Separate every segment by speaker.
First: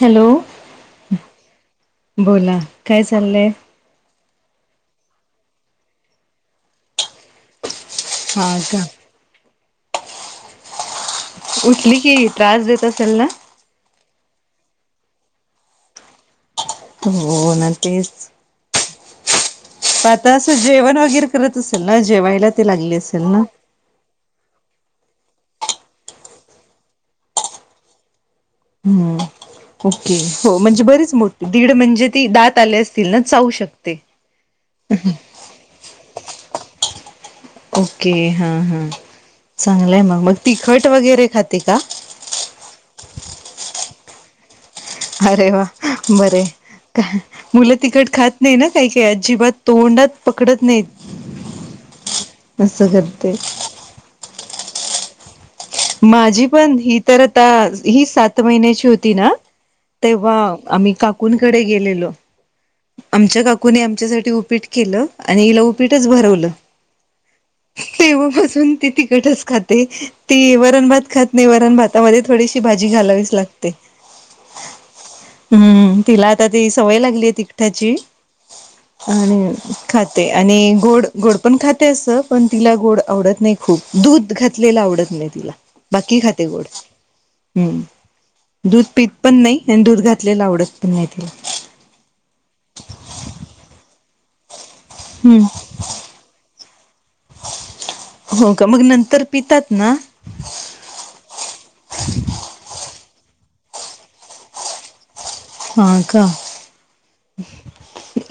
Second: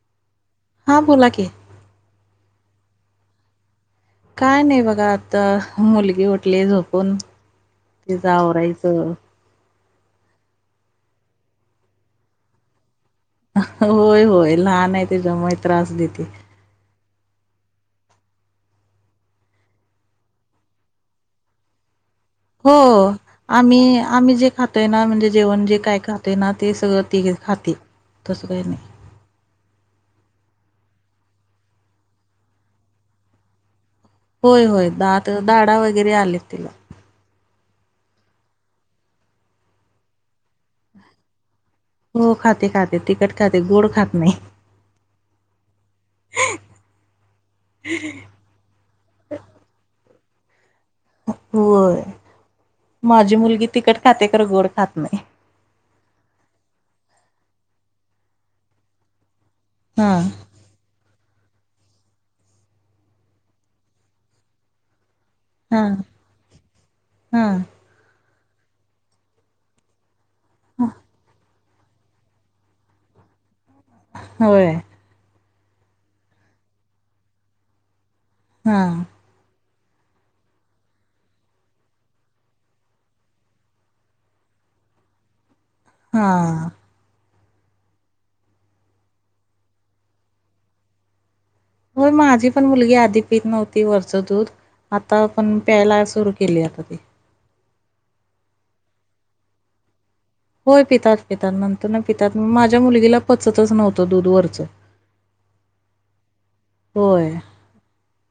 Speaker 1: Hello
Speaker 2: हा बोला की,
Speaker 1: बोला काय चाललंय.
Speaker 2: काय नाही बघा आता मुलगी उठली झोपुन. तीच
Speaker 1: हा का
Speaker 2: आवरयच.
Speaker 1: उठली की त्रास देत असेल ना,
Speaker 2: होय, होय, लहान आहे त्याच्यामुळेय त्रास देते.
Speaker 1: हो न तेच, [unintelligible] आता असं जेवण वगैरे करत असेल ना, जेवायला ते
Speaker 2: हो
Speaker 1: लागले असेल ना
Speaker 2: आम्ही, आम्ही जे खात ना म्हणजे जेवण जे काय खाते ना ते सगळं ते खाते. तसं काही नाही.
Speaker 1: हम्म ओके हो, म्हणजे बरीच मोठी दीड म्हणजे ती दात आले असतील ना चाऊू शकते.
Speaker 2: होय होय दात धाडा वगैरे आलेत तिला.
Speaker 1: ओके, हा हा चांगलंय मग मग तिखट वगैरे खाते का?
Speaker 2: हो खाते खाते, तिखट खाते गोड खात नाही.
Speaker 1: अरे वा! बर, का मुल तिकड खात नाही ना, काही काही अजिबात तोंडात पकडत नाहीत.
Speaker 2: होय
Speaker 1: असं करते
Speaker 2: माझी मुलगी तिकट खाते. गोड खात नाही.
Speaker 1: माझी पण ही तर आता ही सात महिन्याची होती ना,
Speaker 2: हां,
Speaker 1: तेव्हा आम्ही काकूनकडे गेलेलो, आमच्या काकूने आमच्यासाठी उपीट केल. आणि ह ल
Speaker 2: हां,
Speaker 1: उपीटच भरवल.
Speaker 2: हां.
Speaker 1: ते ते तिकटच खाते ते वरणभात खात नाही, वरणात हातामध्ये थोडीशी भाजी घालावीच लागते.
Speaker 2: होय.
Speaker 1: हम्म तिला आता ती सवय लागलीय तिकट्याची
Speaker 2: हां,
Speaker 1: आणि [unintelligible] आणि गोड गोड पण खाते. अस पण तिला गोड आवडत नाही, खूप दूध घातलेला आ आवडत नाही तिला बाकी खाते गोड.
Speaker 2: हां.
Speaker 1: हम्म दूध पीत पण नाही आणि दूध घातलेला आवडत पण नाही तिला.
Speaker 2: हो माझी पण मुलगी आधी पित नव्हती वरच दूध. आता
Speaker 1: हम्म.
Speaker 2: पण प्यायला सुरू केली आता. ती.
Speaker 1: हो का मग नंतर पितात ना,
Speaker 2: होय पितात पितात नंतर ना पितात माझ्या मुलगीला पचतच नव्हत दूधवररच
Speaker 1: हा का,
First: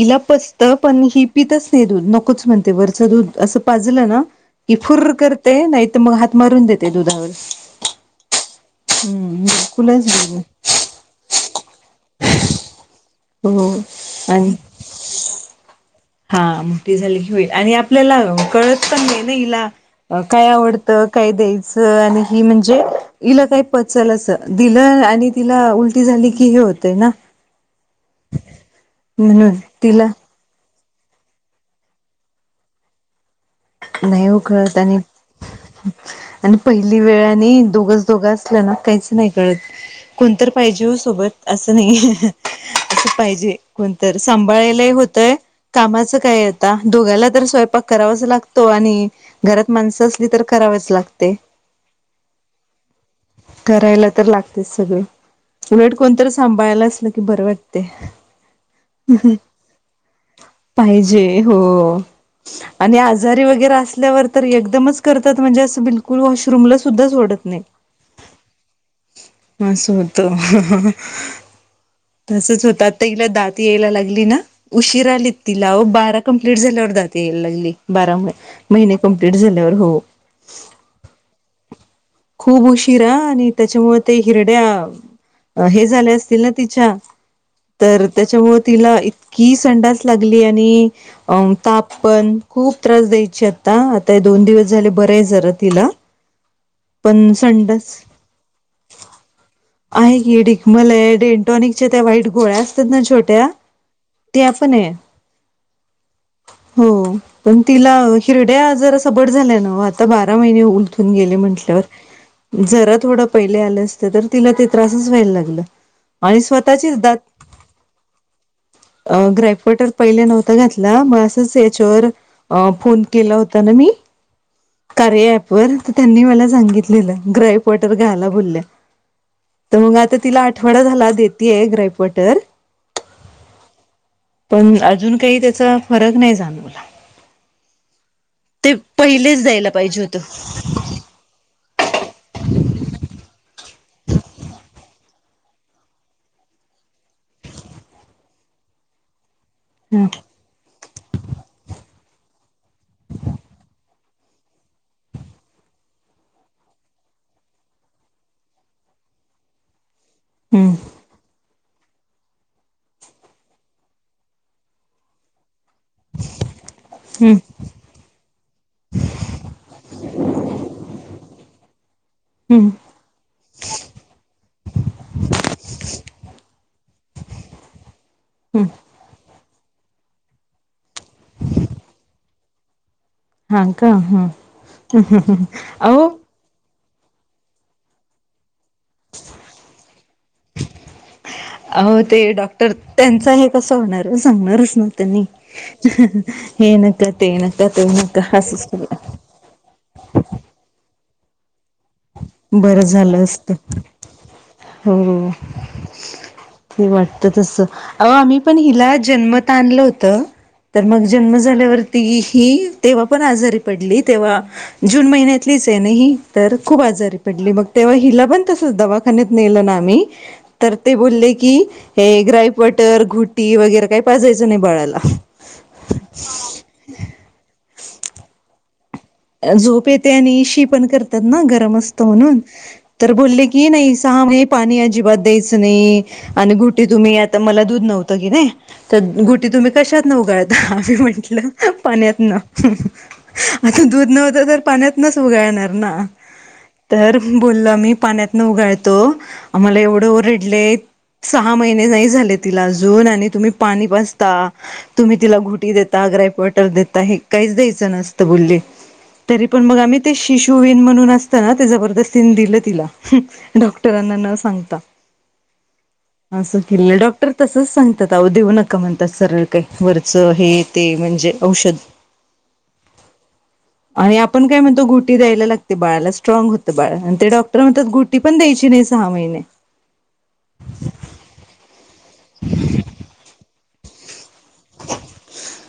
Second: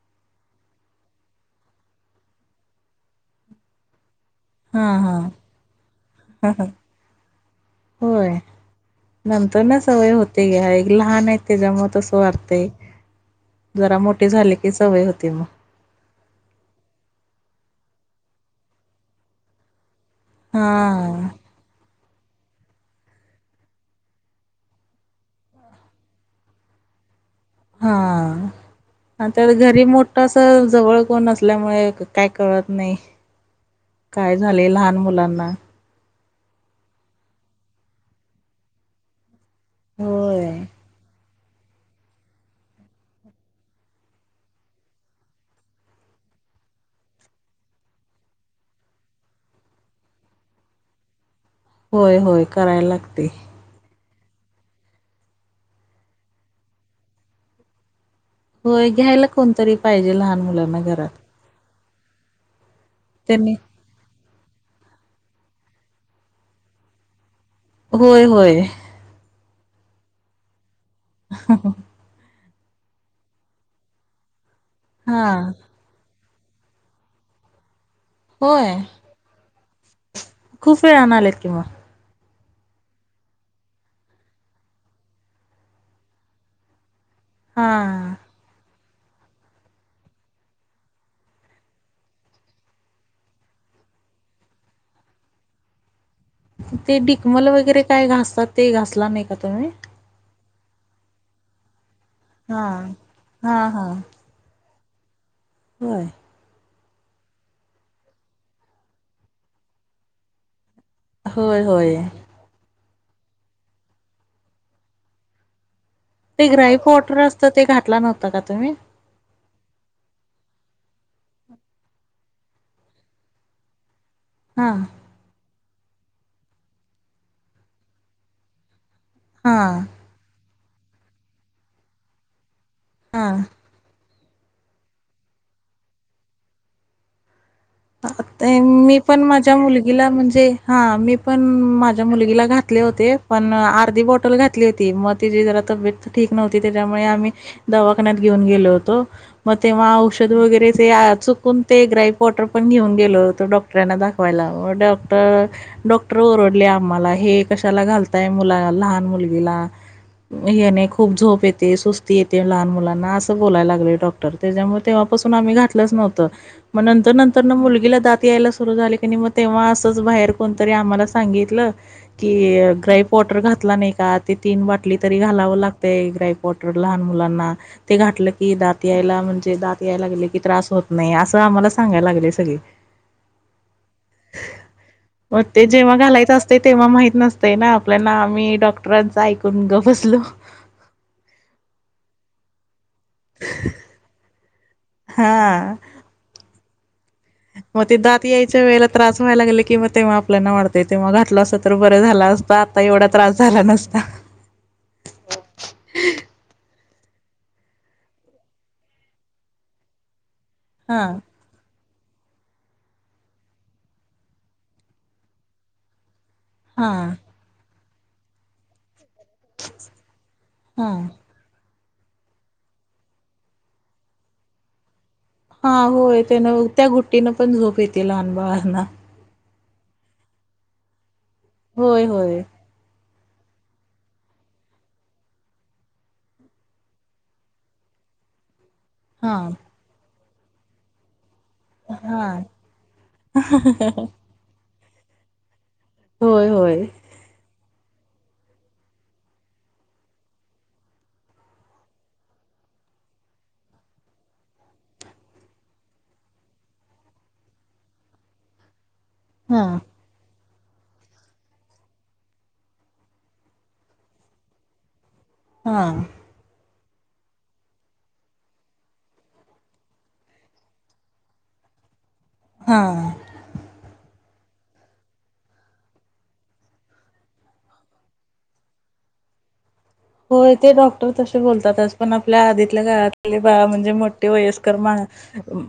Speaker 1: इला पचत पण, ही पितच नाही दूध नकोच म्हणते. वरचं दूध असं पाजलं ना कि
Speaker 2: हां,
Speaker 1: फुर
Speaker 2: हां.
Speaker 1: करते नाही तर मग हात मारून देते दुधावर.
Speaker 2: होय.
Speaker 1: हम्म
Speaker 2: नंतर ना
Speaker 1: बिलकुलच
Speaker 2: सवय
Speaker 1: दूध नाही.
Speaker 2: होते घ्या एक लहान आहेत. त्याच्यामुळे तस वाटतय
Speaker 1: हो
Speaker 2: जरा मोठीे
Speaker 1: आणि
Speaker 2: झाले की सवय होती मग.
Speaker 1: हा मोठी झाली की होईल आणि आपल्याला कळत पण नाही ना हिला. अ काय आवडत
Speaker 2: हां,
Speaker 1: काय द्यायच आणि ही म्हणजे ईला काही पचल अस दिलं आणि तिला उलटी झाली की हे होतय ना,
Speaker 2: हा तर
Speaker 1: म्हणून
Speaker 2: घरी
Speaker 1: तिला
Speaker 2: मोठ अस.. जवळ कोण असल्यामुळे काय कळत नाही.
Speaker 1: नाही
Speaker 2: काय झालंय
Speaker 1: उकळत
Speaker 2: लहान
Speaker 1: आणि
Speaker 2: मुलांना.
Speaker 1: आणि पहिली वेळाने दोघंच दोघं असल्या ना काहीच नाही कळत कोणत
Speaker 2: होय.
Speaker 1: पाहिजे हो सोबत. अस नाही अस पाहिजे कोणतरी सांभाळाला होतंय कामाचं काय आता दोघाला तर स्वय प्पा करावाच लागतो आणि घरात माणस असली तर करावच लागते.
Speaker 2: होय होय करायला लागते.
Speaker 1: करायला तर लागते सगळे उलट कोणत सांभाळायला असल की बरं वाटतय
Speaker 2: होय घ्यायला कोणतरी पाहिजे लहान मुलांना घरात
Speaker 1: पाहिजे हो. आणि आजारी
Speaker 2: त्यांनी
Speaker 1: वगैरे असल्यावर तर एकदमच करतात म्हणजे असं बिलकुल वॉशरूमला सुद्धा सोडत नाही
Speaker 2: होय, होय
Speaker 1: असं होतं
Speaker 2: ह
Speaker 1: तसच होत आता तिला दात यायला लागली ना उशीरा यायला
Speaker 2: हां.
Speaker 1: तिला बारा कंप्लीट झाल्यावर जाते यायला लागली बारा
Speaker 2: होय,
Speaker 1: महिने कंप्लीट झाल्यावर हो
Speaker 2: खूप वेळाने आलेत की मग
Speaker 1: खूप उशीरा आणि त्याच्यामुळे ते हिरड्या हे झाले असतील ना तिच्या तर
Speaker 2: हां.
Speaker 1: त्याच्यामुळे तिला इतकी संडाच लागली आणि अ ताप पण खूप त्रास द्यायचे आता आता हे दोन दिवस झाले बरे आहे जरा तिला
Speaker 2: ते
Speaker 1: पण
Speaker 2: डिकमल वगैरे
Speaker 1: संडास
Speaker 2: काय घासतात ते घासला नाही का तुम्ही
Speaker 1: मला डेंटॉनिकच्या त्या वाईट गोळ्या असतात
Speaker 2: हां.
Speaker 1: ना छोट्या
Speaker 2: हां, हां.
Speaker 1: त्या पण आहे
Speaker 2: होय
Speaker 1: हो पण तिला हिरड्या जरा सबट झाल्या न आता बारा महिने होऊन होऊन गेले
Speaker 2: होय, होय.
Speaker 1: म्हटल्यावर जरा थोडं पहिले आलं असतं तर तिला ते त्रासच व्हायला लागलं आणि
Speaker 2: ते
Speaker 1: स्वतःचीच दात
Speaker 2: ग्राईपॉटर असतं ते घातलं नव्हता का तुम्ही
Speaker 1: पटर पहिले नव्हता घातला मग असंच याच्यावर फोन केला होता ना मी
Speaker 2: हां,
Speaker 1: कार्य अप वर त्यांनी मला सांगितलेलं ग्रय वॉटर घायला बोलल्या तर
Speaker 2: हां,
Speaker 1: मग आता तिला आठवडा झाला देतय ग्रायपवाटर
Speaker 2: हा
Speaker 1: पण अजून काही त्याचा फरक नाही जाणवला
Speaker 2: ते मी पण
Speaker 1: पहिलेच
Speaker 2: माझ्या
Speaker 1: द्यायला पाहिजे
Speaker 2: मुलगीला
Speaker 1: होतं.
Speaker 2: म्हणजे हां मी पण माझ्या मुलगीला घातले होते पण आ अधी बॉटल घातली होती मग तिची जरा तब्येत ठीक नव्हती त्याच्यामुळे आम्ही दवाखान्या घेऊन गेलो होतो मग तेव्हा
Speaker 1: हं
Speaker 2: औषध वगैरे ते चुकून ते ग्राईप वॉटर आपण घेऊन गेलो तो डॉक्टरांना दाखवायला डॉक्टर, डॉक्टर ओरडले आम्हाला हे कशाला घालताय मुलाला लहान मुलगी ला
Speaker 1: हं
Speaker 2: येणे खूप झोप येत ते सुस्ती येते लहान मुलांना असं बोलायला लागले डॉटर त्याच्यामुळे तेव्हापासून आम्ही घात घातलाच नव्हतं मग नंतर,
Speaker 1: हं.
Speaker 2: नंतर तर ना मुलगीला दात यायला सुरू झाली क नाही मग तेव्हा असंच बाहेर कोणतरी आम्हाला सांगितलं
Speaker 1: हं
Speaker 2: की ग्राईप वॉटर घातला नाही का ते तीन बाटली तरी घालावं लागतंय ग्राईप वॉटर लहान मुलांना ते घातले की
Speaker 1: हं
Speaker 2: दात यायला दात यायला लागले कि त्रास होत नाही असं आम्हाला सांगायला लागले सगळे
Speaker 1: हां का हा
Speaker 2: मग ते जेव्हा घालायचं असतंय तेव्हा माहित नसतय ना आपल्याना आम्ही डॉक्टरांच ऐकून गप बसलो
Speaker 1: अ ते डॉक्टर त्यांचा हे कस होणार सांगणारच मतनी
Speaker 2: हां. मग ते दात यायच्या वेळेला त्रास व्हायला लागले कि म तेव्हा आपल्याना वाढतेय तेव्हा घातलं अस तर बर झाला असत आता
Speaker 1: बरं
Speaker 2: एवढा
Speaker 1: झालं
Speaker 2: त्रास
Speaker 1: असतं
Speaker 2: झाला नसता
Speaker 1: हो ते वाटत तसं अ आम्ही पण हिला जन्मत आणलं होतं तर मग
Speaker 2: हां.
Speaker 1: जन्म झाल्यावर ती ही तेव्हा पण आजारी पडली तेव्हा जून महिन्यातलीच आहे नाही ह तर खूप आजारी
Speaker 2: हां
Speaker 1: पडली मग तेव्हा हिला पण तसंच दवा दवाखान्यात नेल ना आम्ही तर ते
Speaker 2: हां
Speaker 1: बोलले की हे ग्राईपटर घुटी वगैरे काही पाजायचं नाही बाळाला
Speaker 2: हा होय त्या ना त्या गुट्टीनं पण झोप येते लहान बाहना
Speaker 1: झोप येते आणि शी पण करतात ना गरम
Speaker 2: होय
Speaker 1: असतं म्हणून
Speaker 2: होय
Speaker 1: तर बोलले की नाही सहा पाणी अजिबात द्यायचं नाही आणि घुटे तुम्ही आता मला दूध न आत की नाही, क गुटी
Speaker 2: हां
Speaker 1: तुम्ही कशात न उघाळता आम्ही म्हंटलं. पाण्यात न
Speaker 2: हां
Speaker 1: आता दूध नव्हत तर पाण्यात नच उगाळणार. ना
Speaker 2: होय होय
Speaker 1: तर बोल आमी. पाण्यातनं उघाळतो आम्हाला एवढं ओरडले. सहा महिने नाही झाले तिला अजून आणि तुम्ही पाणी पाजता तुम्ही तिला घुटी देता. ग्राईप वॉटर देता. हे काहीच द्यायचं नसतं बोलले. तरी पण
Speaker 2: हां
Speaker 1: मग आम्ही ते शिशू विन म्हणून असतना ते जबरदस्तीन दिलं तिला डॉक्टरांना न सांगता.
Speaker 2: हा.
Speaker 1: असं डॉक्टर तसच सांगतात अ देऊ नका म्हणतात सरळ काही वरचं हे ते म्हणजे औषध. हद.
Speaker 2: हा.
Speaker 1: आणि आपण काय म्हणतो गुटी द्यायला लागते बाळाला स्ट्रॉग होतं बाळ आणि तेडॉक्टर म्हणतात गुटी पण द्याय नाही सहा होय.
Speaker 2: हो ते डॉक्टर तसे बोलतातच पण आपल्या आधीतल्या काळातले. म्हणजे मोठे वयस्कर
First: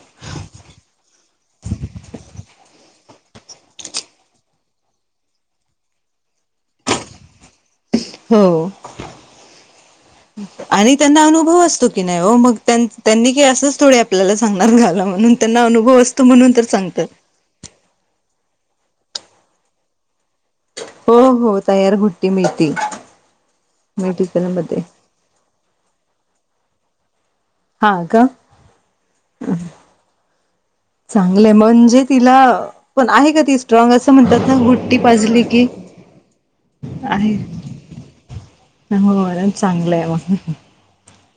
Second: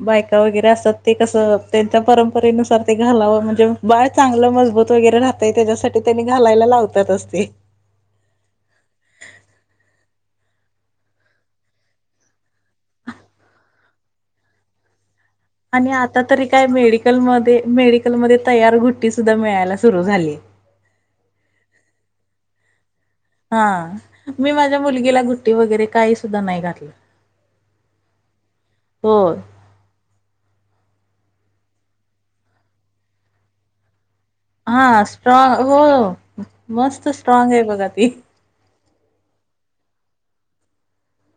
Speaker 2: बायका वगैरे असतात ते कस त्यांच्या परंपरेनुसार, ते घालाव म्हणजे बाळ चांगलं मजबूत वगैरे राहतय त्याच्यासाठी त्यांनी घालायला लावतातच ते.
Speaker 1: हो. आणि त्यांना अनुभव असतो की नाही हो मग त्यांनी का असंच थोडे आपल्याला सांगणार घाल म्हणून. त्यांना
Speaker 2: आणि
Speaker 1: अनुभव
Speaker 2: आता
Speaker 1: असतो
Speaker 2: तरी
Speaker 1: म्हणून तर
Speaker 2: काय
Speaker 1: सांगतात
Speaker 2: मेडिकलमध्ये मेडिकलमध्ये तयार घुट्टी सुद्धा मिळायला सुरु झाली.
Speaker 1: हो हो तयार घुट्टी मिळती.
Speaker 2: हा मी
Speaker 1: मेडिकलमध्ये
Speaker 2: माझ्या मुलगीला घुट्टी वगैरे काही सुद्धा नाही घातलं.
Speaker 1: हा का.
Speaker 2: होय
Speaker 1: चांगलंय म्हणजे तिला पण आहे का ती स्ट्रॉग अस. अस म्हणतात घुट्टी
Speaker 2: हा
Speaker 1: पाजली
Speaker 2: स्ट्रॉग
Speaker 1: की,
Speaker 2: हो मस्त
Speaker 1: आहे.
Speaker 2: स्ट्रॉंग बघा ती
Speaker 1: हर चांगलं आहे मग.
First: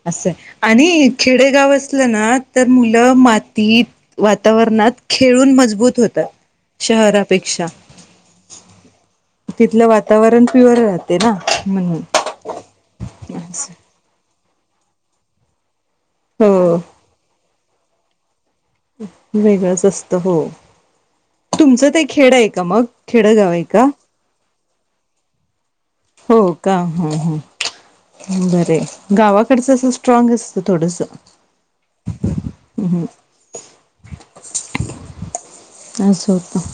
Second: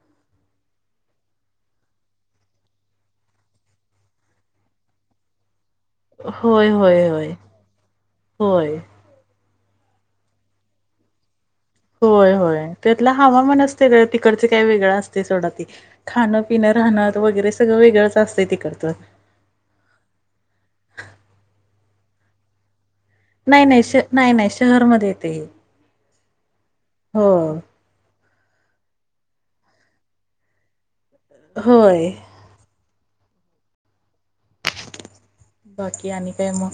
Speaker 1: असं आणि खेडेगाव असलं ना तर मुलं मातीत वातावरण नात खेळून मजबूत
Speaker 2: होय
Speaker 1: होतात
Speaker 2: होय होय
Speaker 1: शहरापेक्षा.
Speaker 2: होय
Speaker 1: तिथलं वातावरण प्युअर राहते ना. म्हणून
Speaker 2: होय होय त्यातला हवामान
Speaker 1: असं.
Speaker 2: असते तिकडचे काय वेगळं असते सोड ती. खाण पिणं
Speaker 1: हो
Speaker 2: राहण वगैरे सगळं वेगळंच असते. तिकडचं
Speaker 1: वेगळंच अस्त हो. तुमच ते खेड आहे का मग. खेडगाव आहे
Speaker 2: नाही नाही
Speaker 1: का?
Speaker 2: श नाही नाही शहरमध्ये येतय हे.
Speaker 1: हो का हो हो. बरे गावाकडचं अस स्ट्रॉग असतं थोडस.
Speaker 2: होय.
Speaker 1: ह हं.
Speaker 2: बाकी आणि काय
Speaker 1: होतं.
Speaker 2: मग.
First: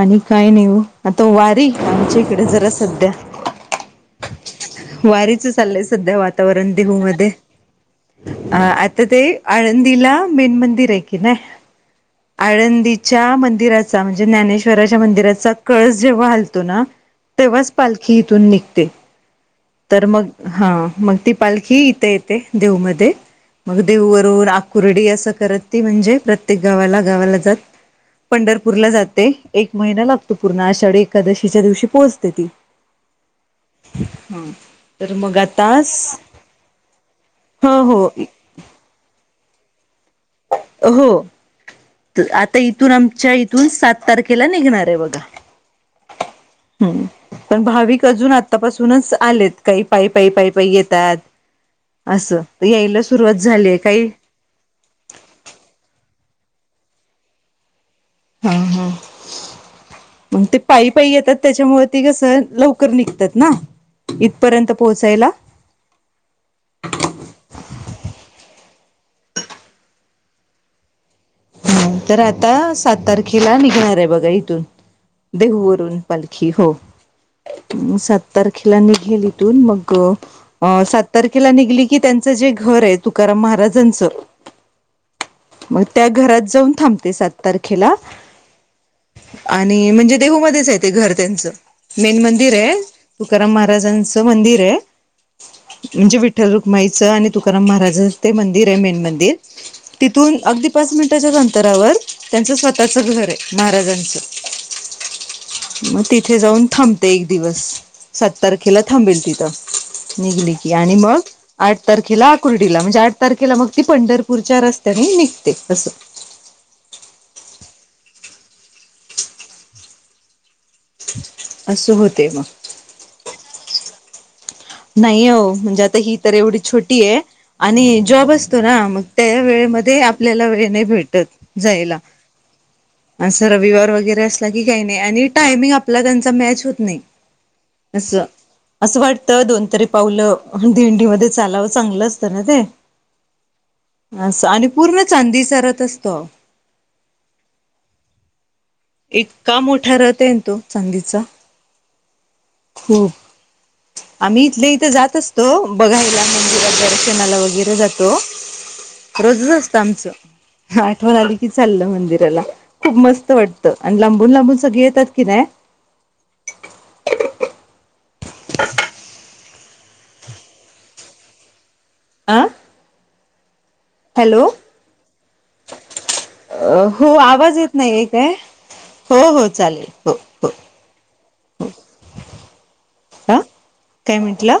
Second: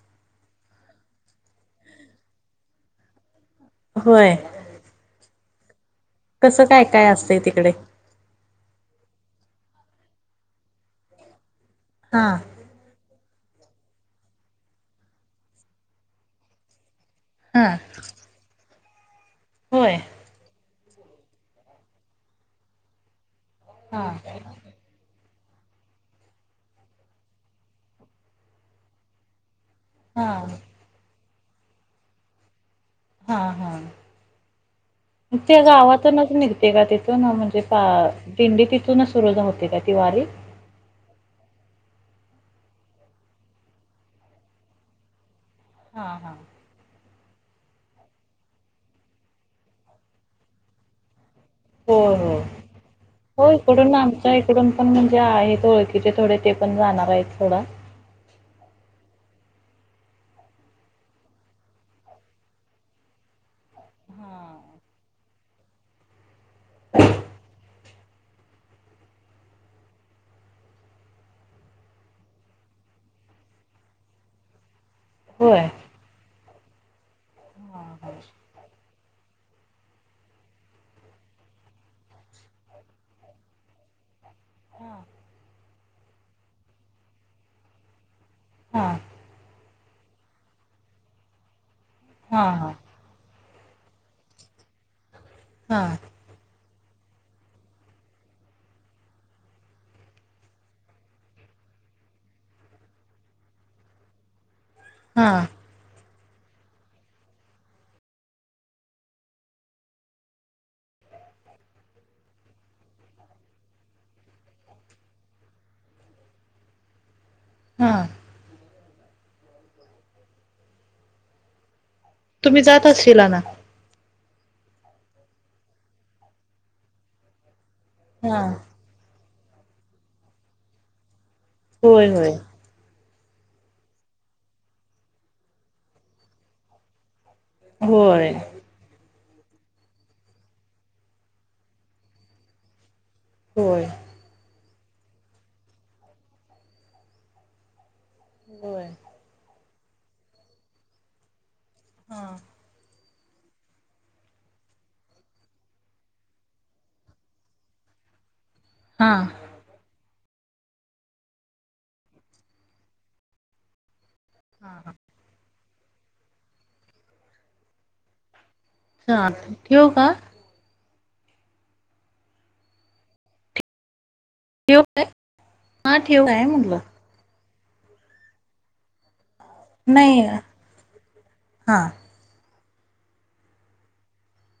Speaker 1: आणि काय नाही हो आता वारी आमच्या इकडे जरा सध्या.
Speaker 2: होय
Speaker 1: वारीच चालंयस स सध्या
Speaker 2: कसं
Speaker 1: वातावरण
Speaker 2: काय
Speaker 1: देहू
Speaker 2: काय
Speaker 1: मध्ये
Speaker 2: असतंय तिकडे
Speaker 1: अ आ ता ते आळंदीला मेन मंदिर आहे की नाही
Speaker 2: हा
Speaker 1: आळंदीच्या मंदिराचा म्हणजे ज्ञानेशच्या मंदिराचा कळस जेव्हा हालतो ना.
Speaker 2: हा
Speaker 1: तेव्हाच पालखी इथून निघते.
Speaker 2: होय
Speaker 1: तर मग हा मग ती पालखी इथे येते देऊमध्ये. मग
Speaker 2: हा
Speaker 1: देववरून आकुर्डी असं करत ति म्हणजे प्रत्येक गावा गावाला जात. पंढरपूरला जाते. एक महिना
Speaker 2: हा
Speaker 1: लागतो पूर्ण अशाढी एकादशीच्या दिवशी पोहचते ती.
Speaker 2: हा
Speaker 1: तर मग
Speaker 2: हा त्या
Speaker 1: आतास
Speaker 2: गावातच निघते का तिथून म्हणजे
Speaker 1: हो
Speaker 2: पाई
Speaker 1: हो
Speaker 2: दिंडी तिथूनच सुरू का ति वारी.
Speaker 1: हो आता इथून आमच्या इथून सात तारखेला निघणार आहे बघा.
Speaker 2: हा हा
Speaker 1: हम्म पण भाविक अजून आतापासूनच आलेत, काही पायी पायी पायी पायी येतात
Speaker 2: होय होय.
Speaker 1: असं यायला सुरुवात
Speaker 2: हो
Speaker 1: झालीय,
Speaker 2: इकडून
Speaker 1: काही
Speaker 2: आमच्या इकडून पण म्हणजे आहेत ओळखीचे थोडे ते पण जाणार आहेत सोडा.
Speaker 1: हम हम! मग ते पायी पायी येतात त्याच्यामुळे ते कसं लवकर निघतात ना! इथपर्यंत पोहोचायला. [unintelligible] हम तर आता सात तारखेला निघणार आहे बघा इथून. देहू
Speaker 2: होय.
Speaker 1: वरून पालखी हो सात
Speaker 2: हा
Speaker 1: तारखेला निघेल. तर अण मग सात तारखेला निघलो की त्यांचं जे घर आहे तुकाराम महाराजांचं,
Speaker 2: हा
Speaker 1: मग त्या घरात जाऊन थांबते सात तारखेला.
Speaker 2: हा
Speaker 1: आणि म्हणजे, देहूमध्येच आहे ते घर त्यांचं मेन मंदिर
Speaker 2: हा
Speaker 1: आहे. तुकाराम महाराजांचं मंदिर आहे,
Speaker 2: हा
Speaker 1: म्हणजे विठ्ठल रूक माईच आणि तुकाराम महाराजच ते मंदिर आहे मेन मंदिर तथून अगदी पाच मिनिटाच्याच अंतरावर त्यांचं स्वतःचं घर आहे, महाराजांचं
Speaker 2: हा
Speaker 1: मग तिथे जाऊन थांबते एक दिवस सात तारखेला थांबेल तिथं. ह आणि मग आठ तारखेला आकुर्डीला म्हणजे, आठ तारखेला मग ती पंढरपूरच्या रस्त्याने निघ ते असं.
Speaker 2: हा.
Speaker 1: असं होत.
Speaker 2: तुम्ही जात असशिला ना?
Speaker 1: नाही आहो म्हणजे आता ही तर एवढी छोटी आहे आणि जॉब
Speaker 2: हा
Speaker 1: असतो ना मग, त्या वेळामध्ये आपल्याला वेळ नाही भेटत. जायला
Speaker 2: होय होय.
Speaker 1: असं रविवार वगैरे असला की काही नाही आणि टायमिंग आपला त्यांचा मॅच होत नाही. असं
Speaker 2: होय
Speaker 1: असं वाट त दोन तरी पावलं दिंडीमध्ये चालावं चांगलं असतं ना ते,
Speaker 2: होय
Speaker 1: अस आणि पूर्ण चांदीच रत असतो.
Speaker 2: होय.
Speaker 1: इतका मोठा रथ आहे ना तो चांदीचा.
Speaker 2: हा
Speaker 1: हो. आम्ही इथल्या इथ जात असतो बघायला मंदिरात दर्शनाला वगैरे जातो.
Speaker 2: हा
Speaker 1: रोजच असतं आमचं आठवण आली की चाललं मंदिराला खूप मस्त वाटत. आणि लांबून लांबून सगळे येतात की नाही.
Speaker 2: ह ठेवू का?
Speaker 1: आ. हॅलो!
Speaker 2: ठेवू काय? हा ठेवू काय म्हटलं?
Speaker 1: अ. हो आवाज येत नाहीये काय हो हो. चालेल हो
Speaker 2: नाही
Speaker 1: हो हो.
Speaker 2: हा.
Speaker 1: ह काय म्हटला?